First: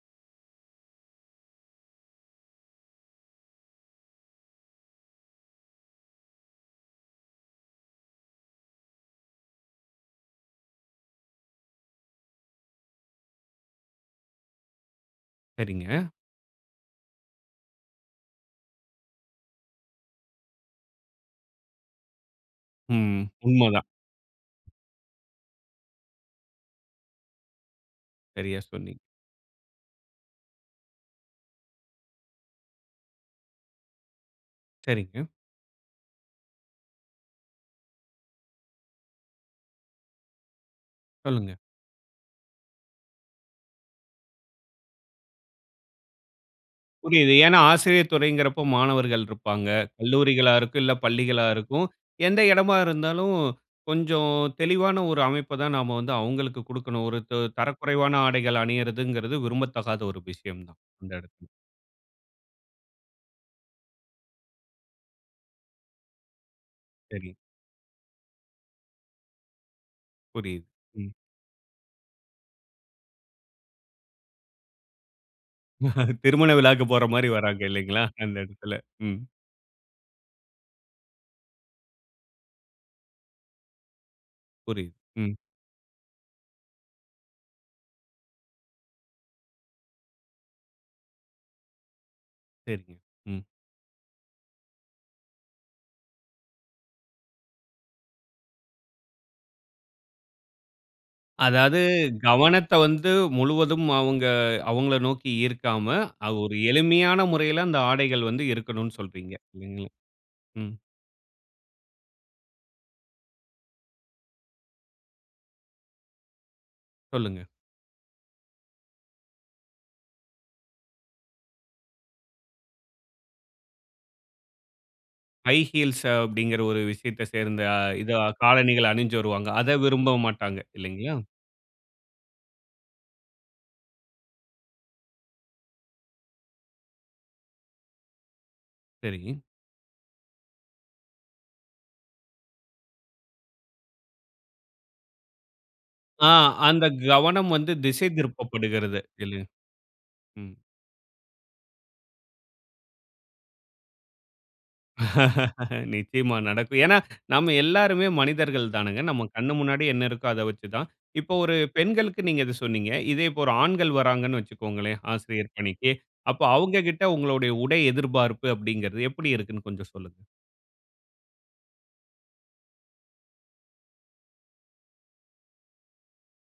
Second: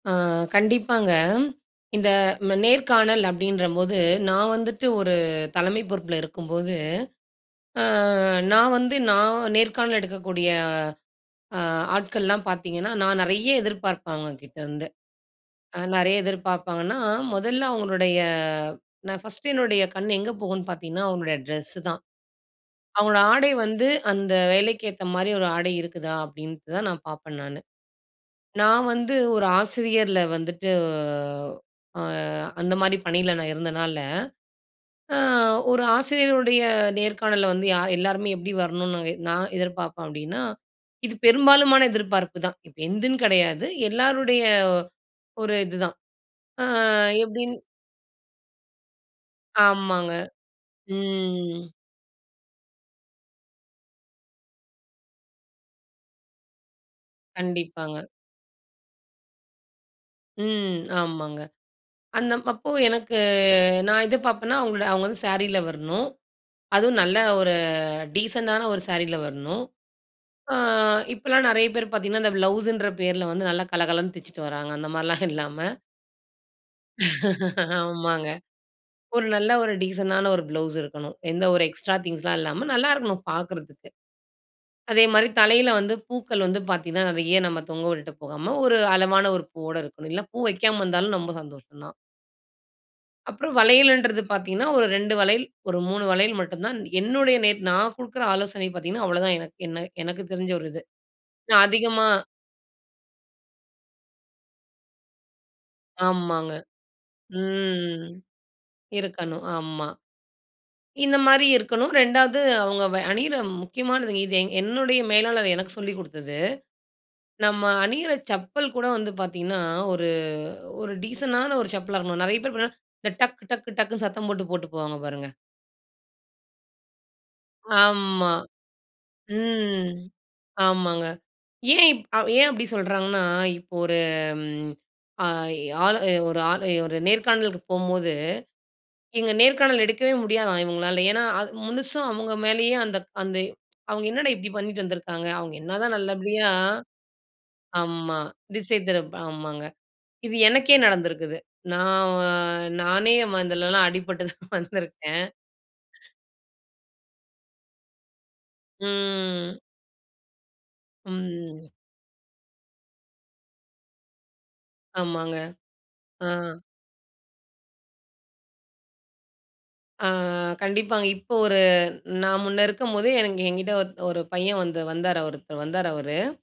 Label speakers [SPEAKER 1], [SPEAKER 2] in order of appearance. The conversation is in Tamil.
[SPEAKER 1] ஆ, கண்டிப்பாங்க, இந்த, ம நேர்காணல் அப்படின்றபோது, நான் வந்துட்டு ஒரு தலைமை பொறுப்பில இருக்கும்போது, ஆ, நான் வந்து நான் நேர்காணல் எடுக்கக்கூடிய ஆ, ஆட்கள்லாம் பார்த்தீங்கன்னா, நான் நிறைய எதிர்பார்ப்பேன், அவங்க கிட்ட இருந்து. அ,
[SPEAKER 2] சரிங்க.
[SPEAKER 1] நிறைய எதிர்பார்ப்பாங்கன்னா, முதல்ல அவங்களுடைய, நான் ஃபர்ஸ்ட் என்னுடைய கண் எங்க போகும்ன்னு பார்த்தீங்கன்னா, அவங்களுடைய டிரெஸ்ஸு தான். அவங்களோட
[SPEAKER 2] ம்.
[SPEAKER 1] ஆடை
[SPEAKER 2] உண்மதான்.
[SPEAKER 1] வந்து அந்த வேலைக்கு ஏத்த மாரி ஒரு ஆடை இருக்குதா அப்படின்ட்டு தான் நான் பார்ப்பேன் நானு.
[SPEAKER 2] சரியா
[SPEAKER 1] நான்
[SPEAKER 2] சொன்னீங்
[SPEAKER 1] வந்து ஒரு ஆசிரியர்ல வந்துவிட்டு, அ, அந்த மாரி பணில நான் இருந்தனால, அ
[SPEAKER 2] சரிங்க.
[SPEAKER 1] ஒரு ஆசிரியருடைய நேர்காணல்ல, வந்து யார் எல்லோருமே எப்படி வரணும்னு, நாங்க நான் எதிர்பார்ப்பேன் அப்படினா, இது
[SPEAKER 2] சொல்லுங்க.
[SPEAKER 1] பெரும்பாலுமான எதிர்பார்ப்பு தான். இப்ப எந்துன்னு கிடையாது, எல்லோருடைய ஒரு இது தான். ஆ,
[SPEAKER 2] புரியுது.
[SPEAKER 1] எப்படின்னு
[SPEAKER 2] ஏன்னா, ஆசிரியர் துறைங்கிறபோ மாணவர்கள் இருப்பாங்க.
[SPEAKER 1] ஆமாங்க.
[SPEAKER 2] கல்லூரிகளா இருக்கும், இல்ல பள்ளிகளா
[SPEAKER 1] ம்.
[SPEAKER 2] இருக்கும். எந்த இடமா இருந்தாலும், கொஞ்சம், தெளிவான ஒரு அமைப்பை தான் நாம் வந்து அவர்களுக்கு கொடுக்கணும். ஒரு, து
[SPEAKER 1] கண்டிப்பாங்க.
[SPEAKER 2] தரக்குறைவான ஆடைகள் அணியுறதுங்றது, விரும்பத்தகாத ஒரு விஷயம் தான்.
[SPEAKER 1] ம்.
[SPEAKER 2] அந்த
[SPEAKER 1] ஆமாங்க.
[SPEAKER 2] இடத்தில.
[SPEAKER 1] அந்த அப்போ எனக்கு நான் இது பார்ப்பேன்னா அவங்களோட அவங்க வந்து சாரியில வரணும், அதுவும் நல்ல
[SPEAKER 2] சரி.
[SPEAKER 1] ஒரு டீசென்ட்டான ஒரு சாரீல வரணும்‌. ஆ,
[SPEAKER 2] புரியுது. ம்.
[SPEAKER 1] இப்போலாம் நிறைய பேர் பார்த்தீங்கன்னா, அந்த ப்ளவுஸுன்ற பேரில வந்து, நல்லா கலகலன்னு தச்சிட்டு வராங்க, அந்த மாரிலாம் இல்லாம
[SPEAKER 2] திருமண விழாவுக்கு போற மாரி வர்றாங்க இல்லைங்களா?
[SPEAKER 1] ஆமாங்க.
[SPEAKER 2] அந்த இடத்தில. ம்.
[SPEAKER 1] ஒரு நல்ல ஒரு டீசென்ட்டான ஒரு ப்ளவுஸ் இருக்கனும். எந்த ஒரு எக்ஸ்ட்ரா திங்ஸ்லாம் இல்லாம, நல்லா இருக்கனும் பார்க்குறதுக்கு.
[SPEAKER 2] புரியுது.
[SPEAKER 1] அதே மாதிரி,
[SPEAKER 2] ம்.
[SPEAKER 1] தலையில வந்து பூக்கள் வந்து பாத்தீங்கனா, நிறைய நம்ம தொங்க விட்டுட்டு போகாம, ஒரு அளவான ஒரு பூவோடு இருக்கணும். இல்ல பூ வெக்காம வந்தாலும் ரொம்ப சந்தோஷம் தான்.
[SPEAKER 2] சரிங்க. ம்.
[SPEAKER 1] அப்புறம் வளையலன்றது பார்த்தீங்கன்னா, ஒரு 2 வளையல், ஒரு 3 வளையல், மட்டும் தான் என்னுடைய நேட் நான் கொடுக்கிற ஆலோசனை பார்த்தீங்கன்னா அவ்ளோதான், எனக்கு என்ன எனக்கு தெரிஞ்ச ஒரு இது. நான்
[SPEAKER 2] அதாவது,
[SPEAKER 1] அதிகமா
[SPEAKER 2] கவனத்த வந்து முழுவதும் அவங்க அவங்களை நோக்கி இருக்காம, அது
[SPEAKER 1] ஆமாங்க.
[SPEAKER 2] ஒரு எளிமையான முறையில, அந்த
[SPEAKER 1] ம்.
[SPEAKER 2] ஆடைகள் வந்து இருக்கணும்னு சொல்றீங்க
[SPEAKER 1] இருக்கணும். ஆமா.
[SPEAKER 2] இல்லைங்களா? ம்.
[SPEAKER 1] இந்த மாரி இருக்கணும். ரெண்டாவது, அவுங்க வ அணிற முக்கியமானது. இது, எங் என்னுடைய மேலாளர் எனக்கு சொல்லி கொடுத்தது.
[SPEAKER 2] சொல்லுங்க.
[SPEAKER 1] நாம்ம அணிற செப்பல் கூட வந்து பார்த்தீங்கனா, ஒரு ஒரு டீசென்ட்டான ஒரு செப்பலா இருக்கணும். நிறைய பேர் பார்த்தா இந்த டக் டக் டக்னு சத்தம் போட்டு போட்டு போவாங்க பாருங்க.
[SPEAKER 2] ஹை ஹீல்ஸ் அப்படின்ற ஒரு விஷயத்தை சேர்ந்த, இதா
[SPEAKER 1] ஆமா.
[SPEAKER 2] காலணிகள் அணிஞ்சி வருவாங்க. அத
[SPEAKER 1] ம்.
[SPEAKER 2] விரும்ப மாட்டாங்க.
[SPEAKER 1] ஆமாங்க.
[SPEAKER 2] இல்லைங்களா?
[SPEAKER 1] ஏன் இப் ஏன் அப்படி சொல்றாங்கன்னா, இப்போ ஒரு ம் அ, ஆளு ஒரு ஆளு ஒரு நேர்காணலுக்கு போகும்போது, இங்க
[SPEAKER 2] சரிங்க.
[SPEAKER 1] நேர்காணல் எடுக்கவே முடியாதாம் இவங்களால. ஏன்னா, அது முழுசும் அவங்க மேலயே அந்த அந்த அவங்க என்னடா இப்படி பண்ணிட்டு வந்துருக்காங்க. அவங்க என்னதான்
[SPEAKER 2] ஆ,
[SPEAKER 1] நல்லபடியா
[SPEAKER 2] அந்த கவனம் வந்து திசை
[SPEAKER 1] ஆமா. திசை
[SPEAKER 2] திருப்பப்படுகிறது.
[SPEAKER 1] திருப்ப
[SPEAKER 2] இல்ல
[SPEAKER 1] ஆமாங்க. இது
[SPEAKER 2] ம்.
[SPEAKER 1] எனக்கே நடந்திருக்கிது. நான் வ நானே ம இதிலலாம் அடிபட்டு தான் வந்திருக்கேன்.
[SPEAKER 2] நிச்சயமா நடக்கும். ஏன்னா, நாம் எல்லோருமே மனிதர்கள் தானுங்க. நம்ம கண்ணு
[SPEAKER 1] ம்.
[SPEAKER 2] முன்னாடி என்ன இருக்கோ, அதை வச்சு தான். இப்போ, ஒரு
[SPEAKER 1] ம்.
[SPEAKER 2] பெண்களுக்கு நீங்க இதை சொன்னீங்க. இதே இப்போ, ஒரு ஆண்கள் வர்றாங்கனு வச்சுக்கோங்களேன்.
[SPEAKER 1] ஆமாங்க.
[SPEAKER 2] ஆசிரியர் பணிக்கு,
[SPEAKER 1] ஆ.
[SPEAKER 2] அப்போ, அவங்ககிட்ட உங்களுடைய உடை எதிர்பார்ப்பு, அப்படிங்கிறது எப்படி இருக்குன்னு கொஞ்சம்
[SPEAKER 1] ஆ.
[SPEAKER 2] சொல்லுங்க.
[SPEAKER 1] கண்டிப்பாங்க, இப்போ ஒரு நான் முன்னே இருக்கும்போதே எனக்கு என்கிட்டே ஒரு ஒரு பையன் வந்து வந்தா ஒருத்தர் வந்தாரு அவரு.